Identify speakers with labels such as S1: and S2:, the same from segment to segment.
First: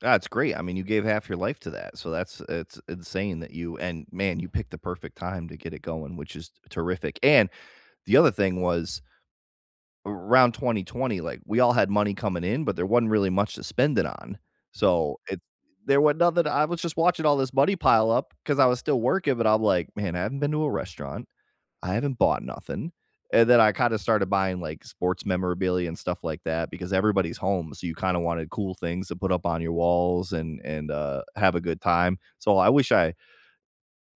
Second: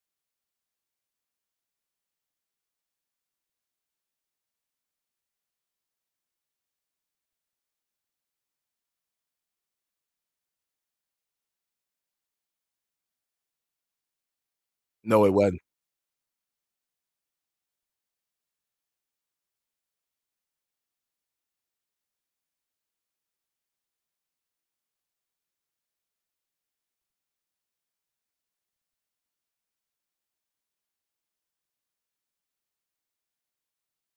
S1: That's great, I mean, you gave half your life to that, so that's it's insane that you and, man, you picked the perfect time to get it going, which is t terrific and, the other thing was around 2020, like, we all had money coming in, but there wasn't really much to spend it on. So,
S2: No, it
S1: it
S2: wasn't.
S1: there was nothing I was just watching all this money pile up, 'cause I was still working, but I'm like, "Man, I haven't been to a restaurant. I haven't bought nothing." And then, I kinda started buying, like, sports memorabilia, and stuff like that, because everybody's home, so you kinda wanted cool things to put up on your walls, and and, uh, have a good time. So I wish I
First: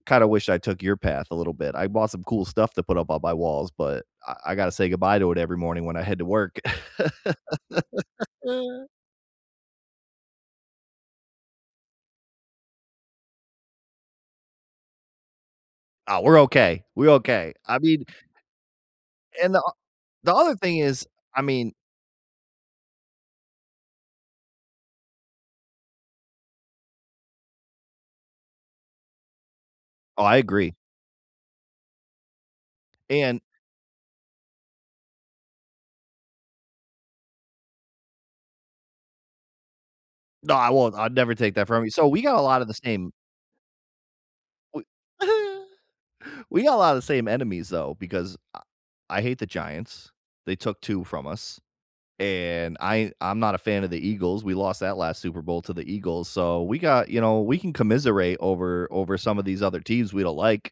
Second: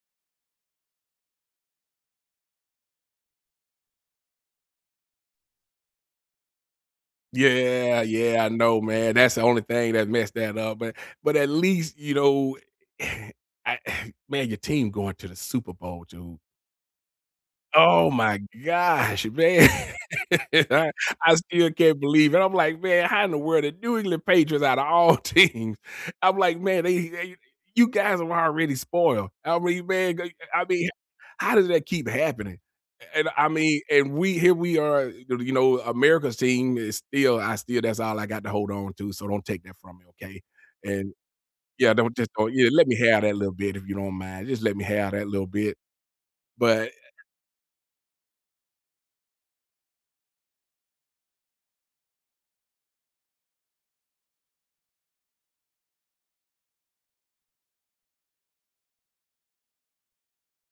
S1: kinda wish I took your path, a little bit. I bought some cool stuff to put up on my walls, but I I gotta say goodbye to it every morning when I head to work.
S2: Yeah, yeah, I know, man, that's the only thing that messed that up, but but at least, you know I man, your team going to the Super Bowl,
S1: Oh,
S2: dude.
S1: we're okay. We're okay. I mean
S2: Oh my gosh,
S1: and, uh
S2: man,
S1: o the other thing
S2: I
S1: is,
S2: I
S1: I
S2: still
S1: mean
S2: can't believe it. I'm like, "Man, how in the world the New England Patriots, out of all teams" I'm like, "Man, eh, you eh, you you guys are the ones already spoiled." I re man,
S1: Oh,
S2: I
S1: I
S2: I
S1: agree.
S2: mean how does that keep happening? A and
S1: And
S2: I mean, and we here we are, [unintelligible] you know, America's team is still I still that's all I got to hold on to, so don't take that from me, okay?
S1: No, I won't,
S2: And
S1: I'd never take that from you.
S2: yeah,
S1: So,
S2: don't
S1: we
S2: just
S1: got a
S2: oh,
S1: lot of
S2: yeah,
S1: the
S2: let me
S1: same
S2: have that little bit, if you don't mind. Just let
S1: We
S2: me have that little bit.
S1: we got a
S2: But, eh,
S1: lot of the
S2: uh
S1: same enemies, though, because I I hate the Giants. They took 2 from us, and I I'm not a fan of the Eagles, we lost that last Super Bowl to the Eagles, so we got you know, we can commiserate over over some of these other teams we don't like.